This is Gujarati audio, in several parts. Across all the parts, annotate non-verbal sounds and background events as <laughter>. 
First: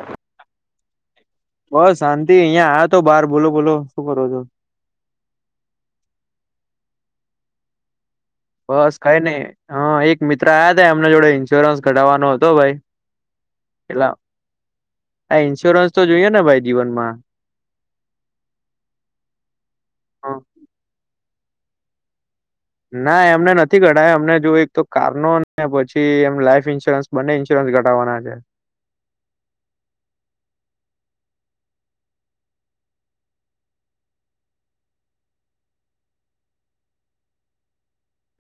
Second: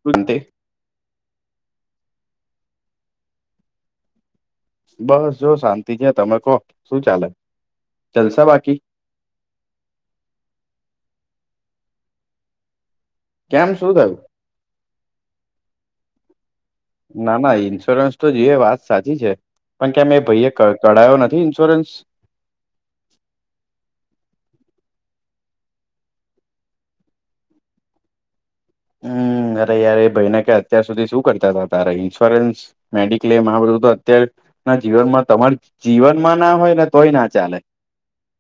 <unintelligible> બસ શાંતિ અહિયાં આ તો બાર બોલો બોલો શું કરો છો. બસ જો શાંતિ છે તમે કહો શું ચાલે ચાલસા બાકી બસ કઈ નહી હ એક મિત્ર આયા હતા એમને જોડે ઈન્સ્યોરન્સ કઢાવવાનો હતો ભાઈ કેમ શું એટલા થયું. આ ન્સ્યોરન્સ તો જોઈ ને ભાઈ જીવનમાં ના ના ઇન્સ્યોરન્સ તો જો એ વાત સાચી છે પણ કેમ એ હા. ભાઈ કરાયો નથી ઇન્સ્યોરન્સ ના એમને નથી કઢાય અમને જો એક તો કારનો પછી એમ લાઈફ ઈન્સ્યોરન્સ બંને ઇન્સ્યોરન્સ ઘટાવાના છે. હમ્મ અરે યાર એ ભાઈને કે અત્યાર સુધી શું કરતા હતા તારે ઇન્સ્યોરન્સ મેડિક્લેમ આ બધું તો અત્યાર ના જીવનમાં તમાર જીવનમાં ના હોય ને તોય ના ચાલે.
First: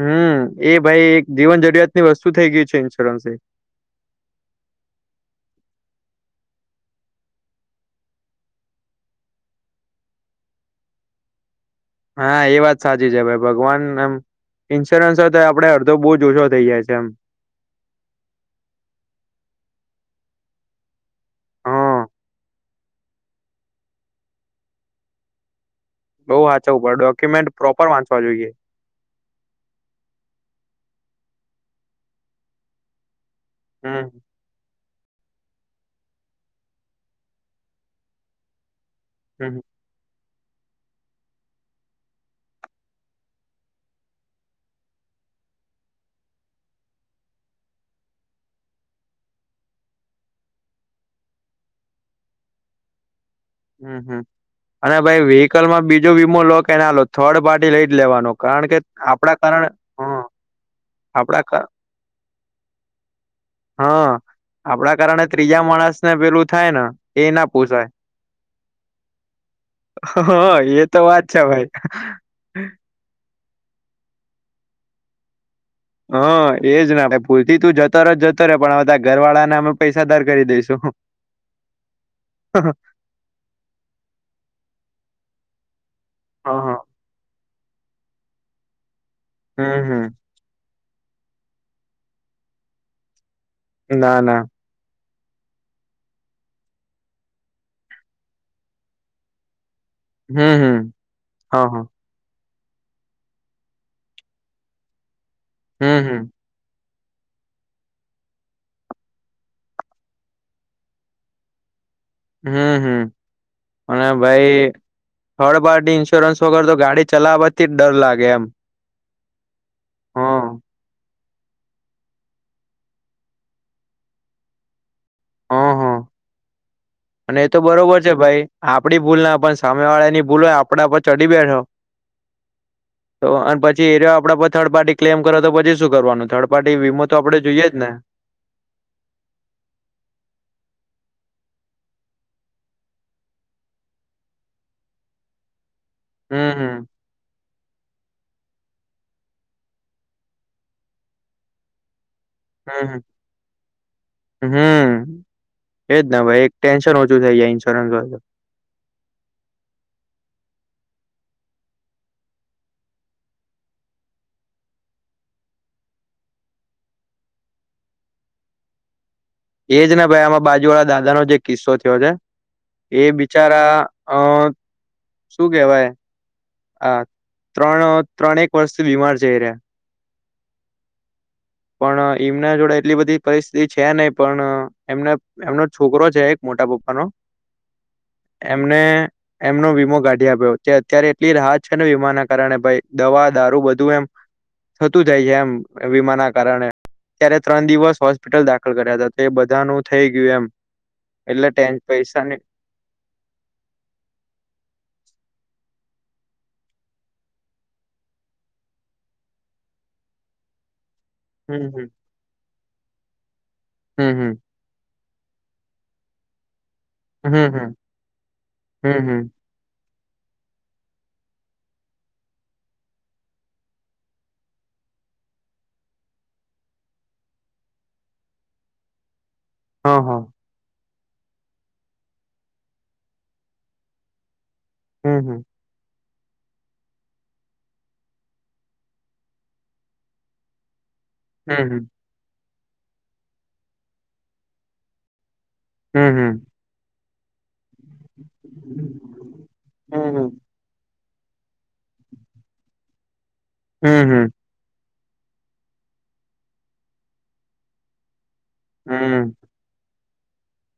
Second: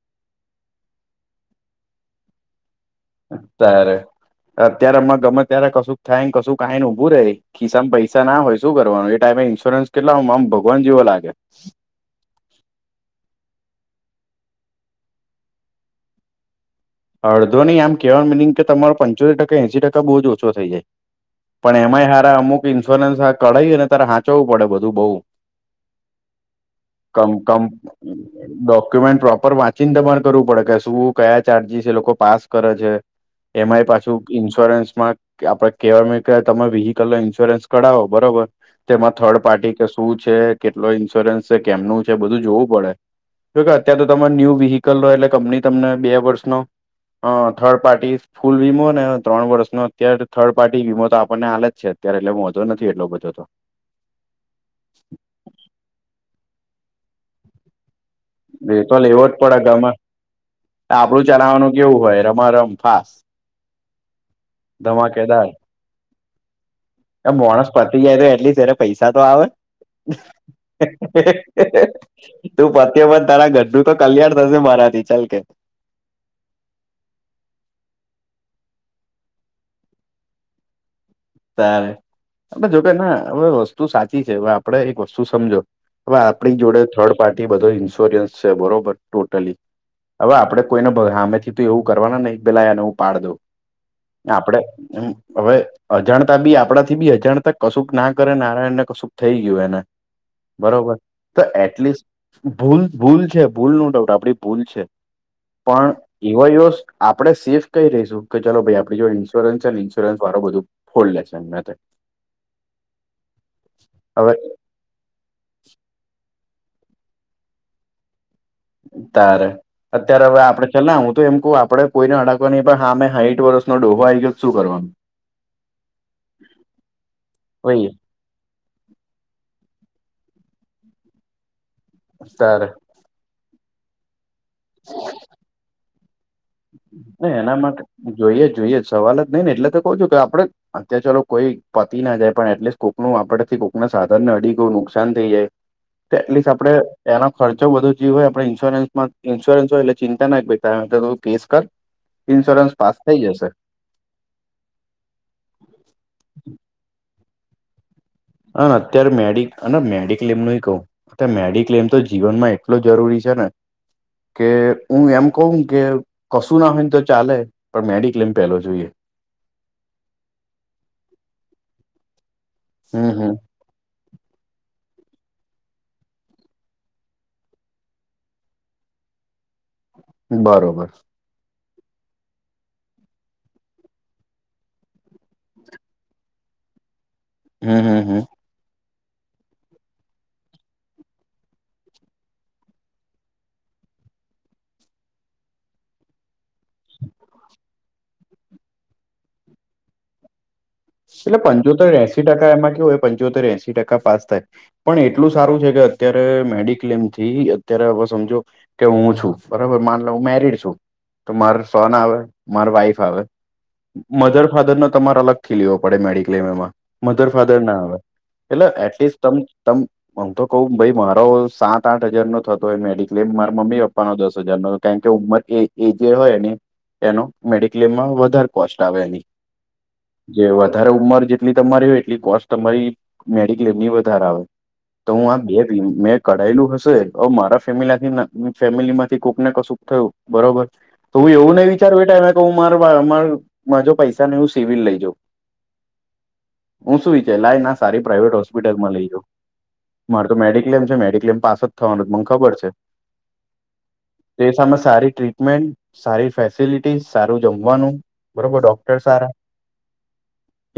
હમ્મ એ ભાઈ એક જીવન જરૂરિયાત ની વસ્તુ થઇ ગયઈ છે. ઇન્સ્યોરન્સ એ અત્યારે અત્યારે અમાં ગમે ત્યારે કશુંક થાયને કશું કાય ને ઊભું રે ખિસ્સામાં પૈસા ના હોય શું કરવાનું એ ટાઈમે ઇન્સ્યોરન્સ કેટલા આમ ભગવાન જેવો લાગે હા એ વાત સાચી છે ભાઈ ભગવાન એમ ઇન્સ્યોરન્સ હતો તો આપડ અડધો બહુ ઓછો થઈ જાય છે એમ અડધો નહી આમ કેહેવા મિનિ કે તમારો પંચોતેર ટકા એસી ટકા બહુ જ ઓછો થઈ જાય પણ હા એમાંય સારા અમુક ઈન્સ્યોરન્સ કઢાઈ અને તારે હાચવું પડે બધું બહુ બઉ વાંચવું પડે ક ડોક્યુમેન્ટ પ્રોપર વાંચવા જોઈએ ડોક્યુમેન્ટ પ્રોપર વાંચ ચિંતા પણ કરવું પડે કે શું કયા ચાર્જીસ એ લોકો પાસ કરે છે એમાંય હમ પાછું ઈન્સ્યોરન્સ માં આપડે કહેવા કે તમે વ્હીકલ ન ઈન્સ્યોરન્સ કરાવો બરોબર તેમાં થર્ડ હમ પાર્ટી કે શું છે કેટલો ઇન્સ્યોરન્સ છે કેમનું છે બધું જોવું પડે જોકે અત્યારે તો તમામે ન્યુ વ્હીકલ હો એટલે કંપની તમને બે વર્ષનો હ થર્ડ પાર્ટી ફૂલ વીમો ને ત્રણ વર્ષનો અત્યારે થર્ડ પાર્ટી વીમો તો આપણને આલે જ છે અત્યારે એટલે મોંધો નથી એટલો બધો તો હમ હમ અને ભાઈ વ્હીકલ માં બીજો વીમો લો કે ના લો થર્ડ પાર્ટી લઈ જ લેવાનો કારણ બે કે તોાલ એવો જ આપડા પડે કારણે ગામાં હા આપડું આપડા કા ચલાવવાનું કેવું હોય રમા રમ ફાસ હા આપડા કારણે ધમાકેદાર ત્રીજા માણસને પેલું થાય ને એ ના માણસ પોસાય પતી જાય તો એટલી પૈસા તો આવે હા એ તો વાત છે ભાઈ તું પત પણ તારા ગઢું તો કલ્યાણ થશે મારા થી ચાલ કે હા એજ ના આપે પૂરથી તું જતો ર જતો રહેે પણધ ઘર વાળાને અમે પૈસા દાર કરી દઈશુ તારે જોકે ના હવે વસ્તુ સાચી છે હવે આપડે એક વસ્તુ સમજો હવે આપણી હા જોડે થર્ડ પાર્ટી બધો ઇન્સ્યોરન્સ છે બરોબર ટોટલી હમ હમ હવે આપણે કોઈનેમે થી તો એવું કરવા નહી પેલાનેવું પાડ દો ના ના આપડે એમ હવે અજાણતા બી આપણાથી બી અજાણતા કશુંક ના કરે નારાયણને કશુંક થઈ ગયું એને હમ હમ બરોબર તો હા હા એટલીસ્ટ ભૂલ ભૂલ છે ભૂલ નો ડાઉટ આપડી ભૂલ છે પણ હમ હમ એવા આપડે સેફ કઈ રહીશું કે ચલોો ભાઈ આપ જો ઇન્સ્યોરન્સ છે ને ઇન્સ્યોરન્સ વાું બધું ફોડલે છે મે હમ હમ અને હવે ભાઈ હળ બારની ઇન્સ્યોરન્સ વગર તો ગાડી ચલાવવાથી જ ડર લાગે એમ તારે અત્યારે હા હવે આપડે છેલ્લા હું તો એમ કહ આપડ કોઈને અડાકવા નઈં પણ હા મેં સાઈઠ વર્ષનોો ડોહો આવી ગયો શું કરવાનું હા હા હ અને એ તો બરોબર છે ભાઈ આપડી ભૂલ ના પણ સામે વાળા ની ભૂલ હોય આપણા પર ચડી બેઠો સાર તો અને પછી એરયો આપડે થર્ડ પાર્ટી ક્લેમ કરો તો પછી શું કરવાનું થર્ડ પાર્ટી વીમો તો આપડે એના જોઈએ જ ને માટે જોઈએ જ જોઈએ જ સવાલ જ નઈ ને એટલે તો કહ છું કે આપડ અત્યારે ચાલો કોઈ પતિ ના જાય પણ એટલીસ્ટ કોકનું આપડથી કોકના સાધન ને અડીું નુકસાન થઈ જાય એટલીસ્ટ હમ આપડે હમ એના ખર્ચો વધુ જે હોય આપણે ઈન્સ્યોરન્સમાં ઈન્સ્યોરન્સ હોય એટલે ચિંતા નાક વ્યક્ ફેસ કર ઇન્સ્યોરન્સ પાસ હમ થઇ જશે હમ એજ ના ભાઈ એક ટેન્શન ઓછું થઈ જાય ઇન્સ્યોરન્સ હોય તો. હ અત્યારે મેડ મેડિક્લેમ ન કહું. અ મેડિક્લેમ તો જીવનમાં એટલ જરૂરી છે ને કે હું એમ કવું કે કશું ના હોય ને તો ચાલે પણ મેડિક્લેમ પહેલો જોઈએ એજ ને ભાઈ આમાં બાજુ વાળા દાદાનોો જે કિસ્સો થયો છે હમ એ હમ બિચારા અ શું કેવાય હા ત્રણ ત્રણેક વર્ષથી બીમાર જઈ રહ્યા બરોબર પણ એમના જોડે એટલી બધી પરિસ્થિતિ છે નહ પણ એમને એમનો છોકરો છે એક મોટા પપ્પાનો હમ હમ હમ એમને એમનો વીમો કાઢી આપ્યો જે અત્યારે એટ રાહત છે ને વીમાના કારણે ભ દવા દારૂ બધું એમ થતું જાય છે એમ વીમા ના કારણે. ત્યારે ત્રણ દિવસ હોસ્પિટલ દાખલ કર્યા હતા તો એ બધાનું થઈ ગયું એમ એટલે ટેન પંચોતેર એસી પૈસાની ટકા એમાં કેવું હોય પંચોતેર એસી ટકા પાસ થાય. પણ એટલું સારું છે કે અત્યારે મેડિક્લેમ થી અત્યારે હવે સમજો કે હું છું બરોબર માન હું મેરીડ છું. તો માર હમ હમ સન આવે માર વાઈફ આવે હમ મધર ફાધર નો તમારા અલગ લે પડે મેડિકલેમ એમાં હમ મધર ફાધર હમ ના આવે એટલે હમ હમ હમ એટલીસ્ટ તમ તમ હમ તો કઉ ભાઈ મારો સાત આઠ હજાર નો થતો હોય મેડિક્લેમ મારા મમ્મી પપ્પાનો દસ હજારો કારણ કે ઉંમર એ એ જે હોય એનો મેડિક્લેમમાં વધારે કોસ્ટ આવે એની હ હા જે વધારે ઉંમર જેટલી તમારી હોય એટલી કોસ્ટ તમારી મેડિક્લેમની વધારે આવે તો હમ હું આ હમ બે મેં કરાયેલું હશે મારા ફેમિલાથી ફેમિલી માંથી કોક ને કશુંક થયું બરોબર તો હું એવું નહીં હમ વિચારું એા એમે કહ મા મા મા જોો પૈસા નને હું સિવિલ લઈ જાઉં. હમ હમ હું શું વિચાર લાઈ ને આ સારી પ્રાઇવેટ હોસ્પિટલમાં લઈજ હમ હમ મારે તો હમ મેડિક્લેમ છે મેડિક્લેમ પાસ થવાનું મને ખબર છે હમ હમ તે સામે સારી ટ્રીટમેન્ટ સારી ફેસિલિટીસ સારું જમવાનું બરોબર ડોક્ટર સારા હમ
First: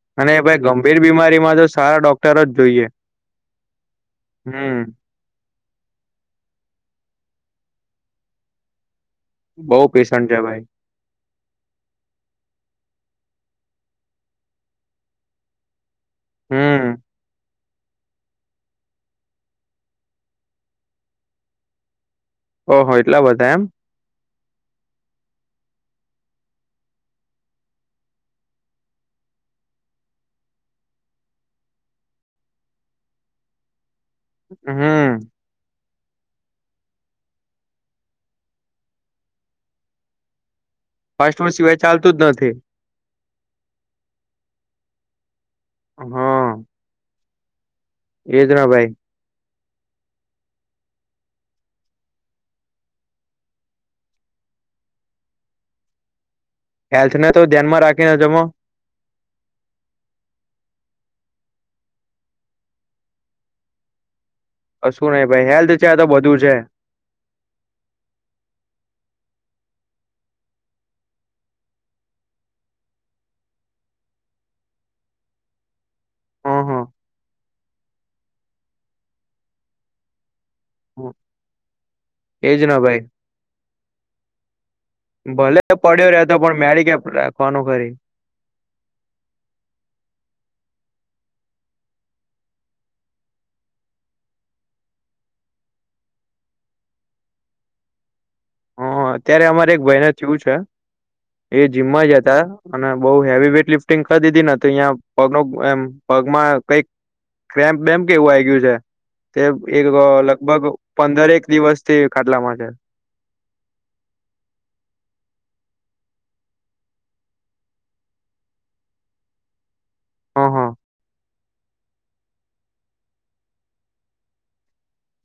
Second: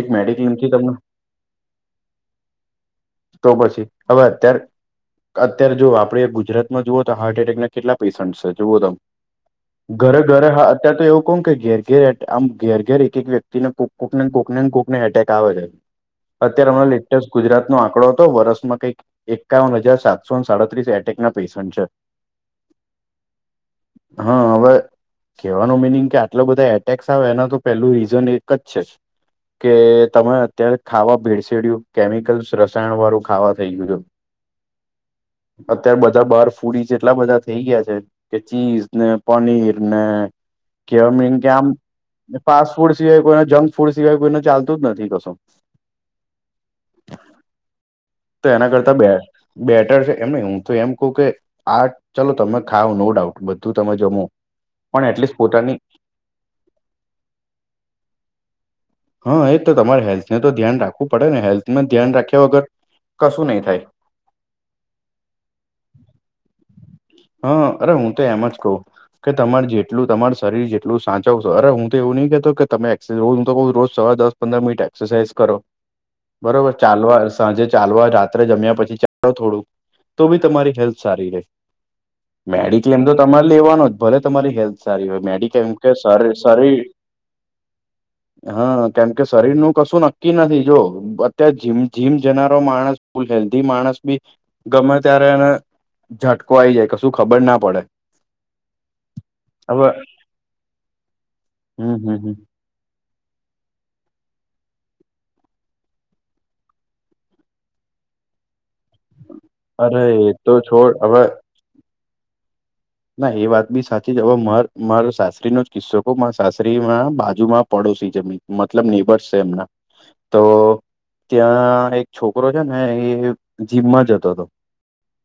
એક અને ભાઈ મેડિક્લેમથી તમને ગંભીર બીમારીમાં તો સારા ડોક્ટર જ જોઈએ તો પછી હવે અત્યારે હમ અત્યારે જોુ આપડે ગુજરાતમાં જુઓ તો હાર્ટ એટેક ના કેટલા પેશન્ટ છે જુઓ તમ બઉ ઘરે પેશન્ટ છે ઘરે ભાઈ હા અત્યારે તો એવું કોણ કે ઘેર ઘેર આમ ઘેર ઘેર એક એક વ્યક્તિને કોકને કોકને કોકને એટેક આવે છે અત્યારે હમણાં હમ લેટેસ્ટ ગુજરાત નો આંકડો હતો વરસ કઈક એકાવન હજાર સાતસો સાડત્રીસ એટેક ના પેશન્ટ છે ઓહ એટલા બધા એમ હા હવે કેહેવાનું મિનિંગ કે આટલો બધા એટેક્સ આવે એના તો પેલું રીઝન એક જ અચ્છા. કે તમે અત્યારે ખાવા ભેડસેડ્યું કેમિકલ્સ રસાયણ વાળું ખાવા થઈ ગયું હમ અતાર બધા બાર ફૂડી છે એટલા બધા થઈ ગયા છે કે ચીઝ ને પનીર ને કેમ ફાસ્ટ કે ફૂડ આમ સિવાય ચાલતું જ નથી પા ફૂડ સિવાય કોઈ જંક ફૂડ સિવાય કોઈને ચાલતું જ નથી કશું હા તો એજ ને એના ભાઈ કરતા બે બેટર છે એમ ન હું તો એમ કહ કે આ ચાલો તમે ખાાવ નો ડાઉટ બધું તમે જમો પણ એટલીસ્ટ પોતાની હેલ્થ ને તો ધ્યાનમાં રાખીને જમો. હા એજ તો તમારે હેલ્થને તો ધ્યાન રાખવું પડે ને હેલ્થ ન ધ્યાન રાખ્યા વગર કશું નહી થાય શું નહિ ભાઈ હેલ્થ છે તો બધું છે હા અરે હું તો એમ જ કહું. કે તમારે જેટલું તમાર શરીર જેટલું સાચવશે અરે હું તો એવું નહીં કતો કે તમે એક્સા રોજ હું તો કું રોજ સવારે દસ પંદર મનિટ એક્સરસાઇઝ કરો હ હ બરોબર ચાલવા સાંજે ચાલવા રાત્રે જમ્યા પછી ચાલો થોડું તો બી તમારી હલ્ સારી રે એજ ના ભાઈ મેડિક્લેમ તો તમારે લેવાનો જ ભલે તમારી હેલ્થ સારી હોય મેડિક્લેમ કે સરી કોનો કરી હા કેમ કે શરીર નું કશું નક્કી નથી જો અત્યારે જમ જીમ જનારો માણસ લ હેલ્ધી માણસ બી ગમે ત્યારે એને ઝટકો આવી જાય શું ખબર ના પડે હ અત્યારે અમારે એક હવે ભાઈને થયું છે એ હમ જીમમાં હમ હમ જતા અને બહુ હેવી વેઇટ લિફ્ટિંગ કરી દીધીને તો અહીં પગ ન એમ પગમાં કઈક કમ બેમ કેવું આવી ગયું છે તે એક અરે એ તો લગભગ છોડ હવે પંદર એક દિવસ તે ખાટલામાં છે ના એ વાત બી સાચી જ હવે માર સાસરીનોો જ કિસ્સો મારા સાસરીમાં બાજુ માં પડોશી જમીન મતલબ નિનીભરશે એમના તો હ હ ત્યાં એક છોકરો છે ને એ જીમમાં જતો હતો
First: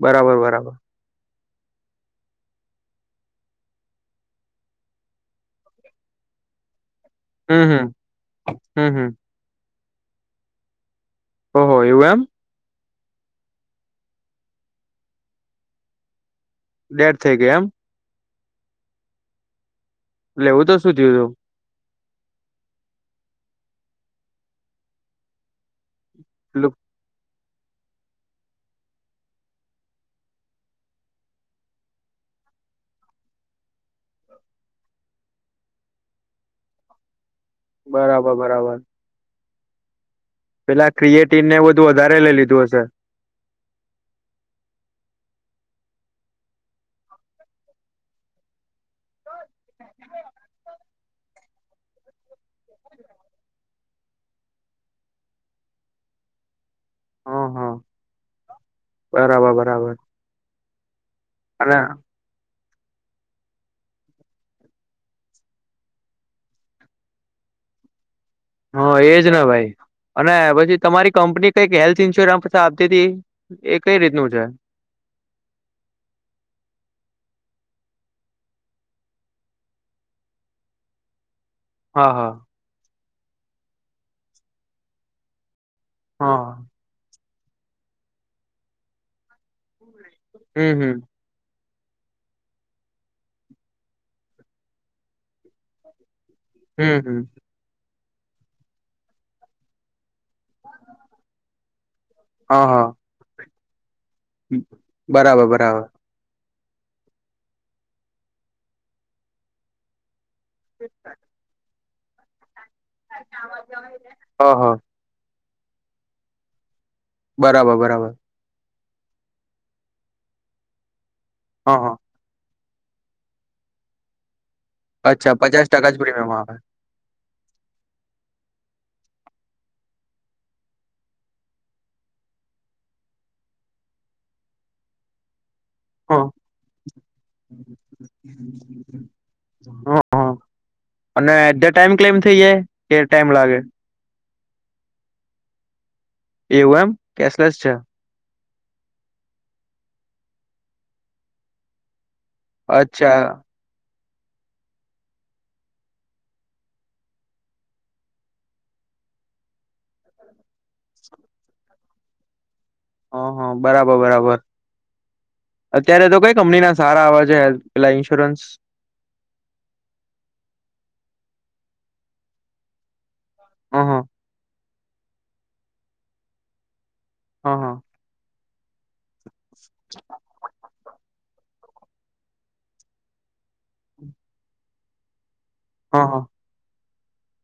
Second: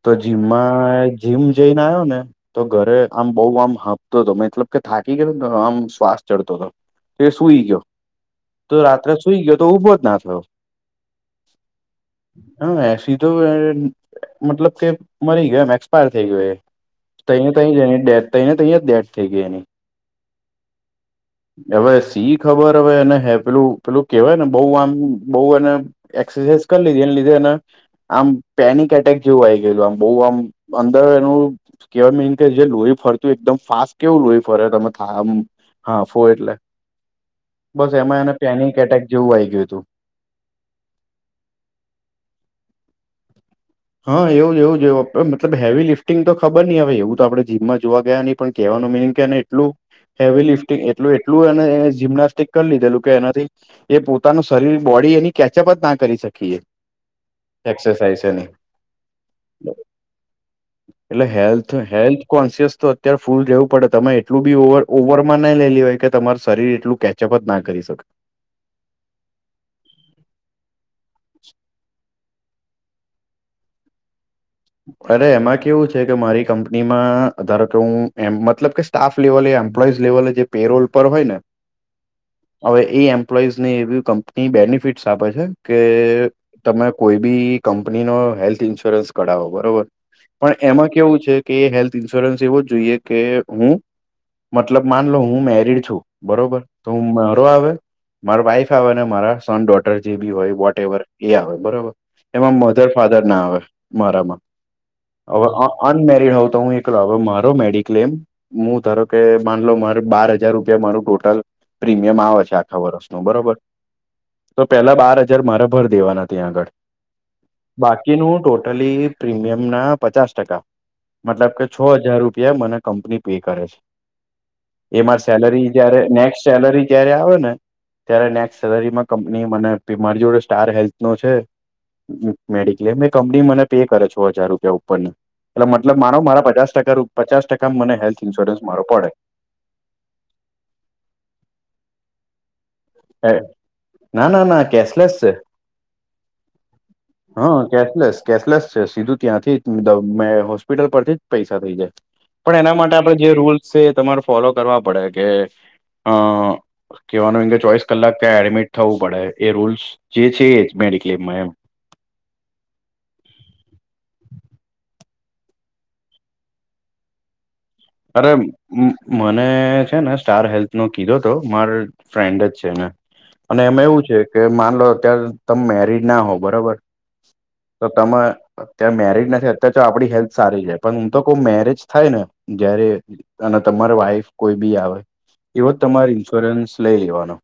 તો બરાબર બરાબર જીમમાં જીમ જઈને આવ્યો ને તો ઘરે આમ બઉુ આમ હાપતો હતો મતલબ કે થાકી ગયોને આમ શ્વાસ ચડતો હતો તે હમ સુૂઈ ગયો હમ તો હમ હમ રાત્રે સુૂઈ ગયો તો ઉઊભો જ ના થયો ઓહ એવું એમ હ એ સધો મતલબ કે મરી ગયો એમ એક્સપાયર થઈ ગયોું એ ડેડ થઈ તને ગઈ ત એમ જ એની ડેથ થને ત જ ડેથ થઈ ગઈ એની લેવું તો શું થયું હતું હવે સી ખબર હવે અને હે પેલું પેલું કેવાયને બહ આમ બહ એ એક્સરસાાઈઝ પેલું કરી લીધી એને લીધે એ આમ પેનિક એટેક જેવું આ ગયેલું આમ બહ આમ અંદર એનું કેવાય મેન કે જે લોહી ફરતું એકદમ ફાસ્ટ કેવું લોહી ફરે તમે થા આ હા ફો એટલે બસ એમાં બરાબર એને બરાબર પેનિક એટેક જેવું આવીઈ ગયું હતું પેલા ક્રિએટ ને બધું વધારે લઈ લીધું હશે હા એવું એવુંવું મતલબ હેવી લિફ્ટિંગ તો ખબર નહી હવે એવું તો આપણે જીમમાં જોવા ગયા નહી પણ ક કેહેવાનું મિનિંગ કેને એટલું હેવી લિફ્ટિંગ એટલું એટલું અને જિમ્નાસ્ટિક કરી લીધેલું કે એનાથી એ પોતાનું શરીર બોડી એની કેચઅપ જ ના કરી શકીએ હા હા એક્સરસાઇઝ એની બરાબર બરાબર એટલે હેલ્થ અને હેલ્થ કોન્સિયસ તો અત્યારે ફૂલ જવું પડે તમે એટલું બી ઓવર ઓવરમાં નહી લેલી હોય કે તમાર શરીર એટલું કેચઅપ જ ના કરી શકે હ એજ ના ભાઈ અને પછી તમારી કંપની કઈક હેલ્થ ઇન્સ્યોરન્સછ આપતી હતી એ કઈ રીતનું છે અરે એમાં કેવું છે કે મારી કંપનીમાં ધારો કે હું એમ મતલબ કે સ્ટાફ લેવલે એમ્પ્લોઈઝ લેવલે જે પેરોલ પર હોય ને હા હા હવે એ એમ્પ્લોઈઝ ને એવી કંપની બેનિફિટસ આપે છે કે હા તમે કોઈ બી કંપની નો હેલ્થ ઈન્સ્યોરન્સ કઢાવો બરોબર પણ હમ એમાં હમ કેવું છે કે હેલ્થ ઇન્સ્યોરન્સ એવો જોઈએ કે હું મતલબ માનલો હું મેરીડ છું બરોબર તો હમ હું હમ મારો આવે મારા વાઈફ આવે મારા સન ડોટર જે બી હોય વોટ એવર એ આવે બરોબર એમાં હા હા મધર ફાર આવેરા બરાબર હવે બરાબર અનમેરડ હોઉ તો હું હવે મારો મેડિક્લેમ હું ધારો કે માનલો મારે બાર હજાર રૂપિયા મારું ટોટલ પ્રીમિયમ આવે છે આખા વર્ષ ન બરોબર હ હ તો પેલા બાર હજ મા દેવા ત આ બરાબર બરાબર બાકીનું પ્રમિયમ ના પચાસ ટકા મતલબ કે છ હા હા હજાર રૂપિયા મને કંપની પે કરે છે એમાં અચ્છા પચાસ સેલરી ટકા જયારે જ પ્રીમિયમ નેક્સ્ટ આવે સેલરી ત્યારે આવે ને ત્યારે નેક્ સેલરી માં કંપની મને પી મારી જોડે સ્ટાર હેલ્થ નો છે મેડિક્લેમ એ કંપની મને પે કરે છો હજાર રૂપિયા ઉપર ને એટલે મતલબ મારો હા મારા પચાસ ટકા રૂપ પચાસ ટકા મને હેલ્થ ઇન્સ્યોરન્સ મારો પડે હ હ અને એટ ધ ટાઈમ ક્લેમ થઇ જાય કે હ ટાઈમ લાગે ના ના ના કેશલેસ છે એવું એમ હા કેશલેસ છે કેશલેસ કેશલેસ છે સીધું ત્યાંથી મે હોસ્પિટલ પરથી જ પૈસા થઇ જાય પણ એના માટે આપણે જે અચ્છા રૂલ્ તમારે ફોલો કરવા પડે કે અ કેવાનું એ કે ચોઈસ કલાક ક એડમિટ થવું પડે એ રૂલ્સ જે છે મેડિક્લેમમાં એમ હ હ બરાબર બરાબર અત્યારે તો કઈ કંપની ના સારા આવેવા છે પેલા અરે ઇન્સ્યોરન્સ મને છે ને સ્ટાર હેલ્થ નો કીધો તો માર ફ્રેન્ડ જ છે ને અને હ એમાં હ એવું છે કે માનલો અત્યારે તમે મેરીજ ના હો બરાબર હા હા તો તમે અત્યારે મેરીજ નથી અત્યારે તો આપણી હેલ્થ સારી જાય પણ હું તો કો મેરેજ થાય ને જયારે અને તમાર વાઈફ કોઈ બી આવે એવ હ તમાર હ ઇન્સ્યોરન્સ લઈ લેવાનો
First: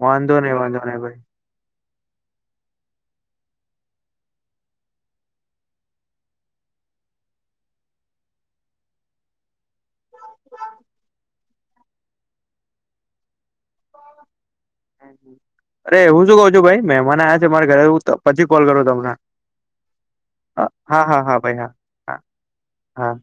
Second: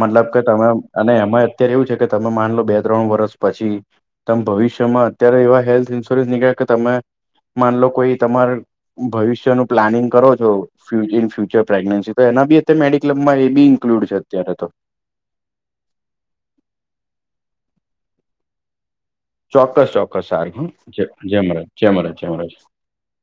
મતલબ વાંધો કે નહી તમે વાંધો નહી અને ભાઈ એમાં અત્યારે એવું છે કે તમે માન લો બે ત્રણ વર્ષ પછી ત ભવિષ્યમાં અત્યારે એવા હેલ્થ ઇન્સ્યોરન્સ નીકળ્યા કે તમે માન લો કોઈ તમાર ભવિષ્ય નું પ્લાનિંગ કરો છો ્ય ઇન ફ્યુચર પ્રેગ્નેન્સી તો એના બી અ મેડિક કલબમાં એ બી ઇન્ક્લુડ છે અત્યારે તો અરે હું શું કઉ છું ભાઈ મહેમાન આયા છે મારે ઘરે પી કોલ કરું તમને ચોક્કસ ચોક્કસ સારું હ હા હા મરેજ હા જે ભાઈ હા મરેજ હા જેમરેજ હા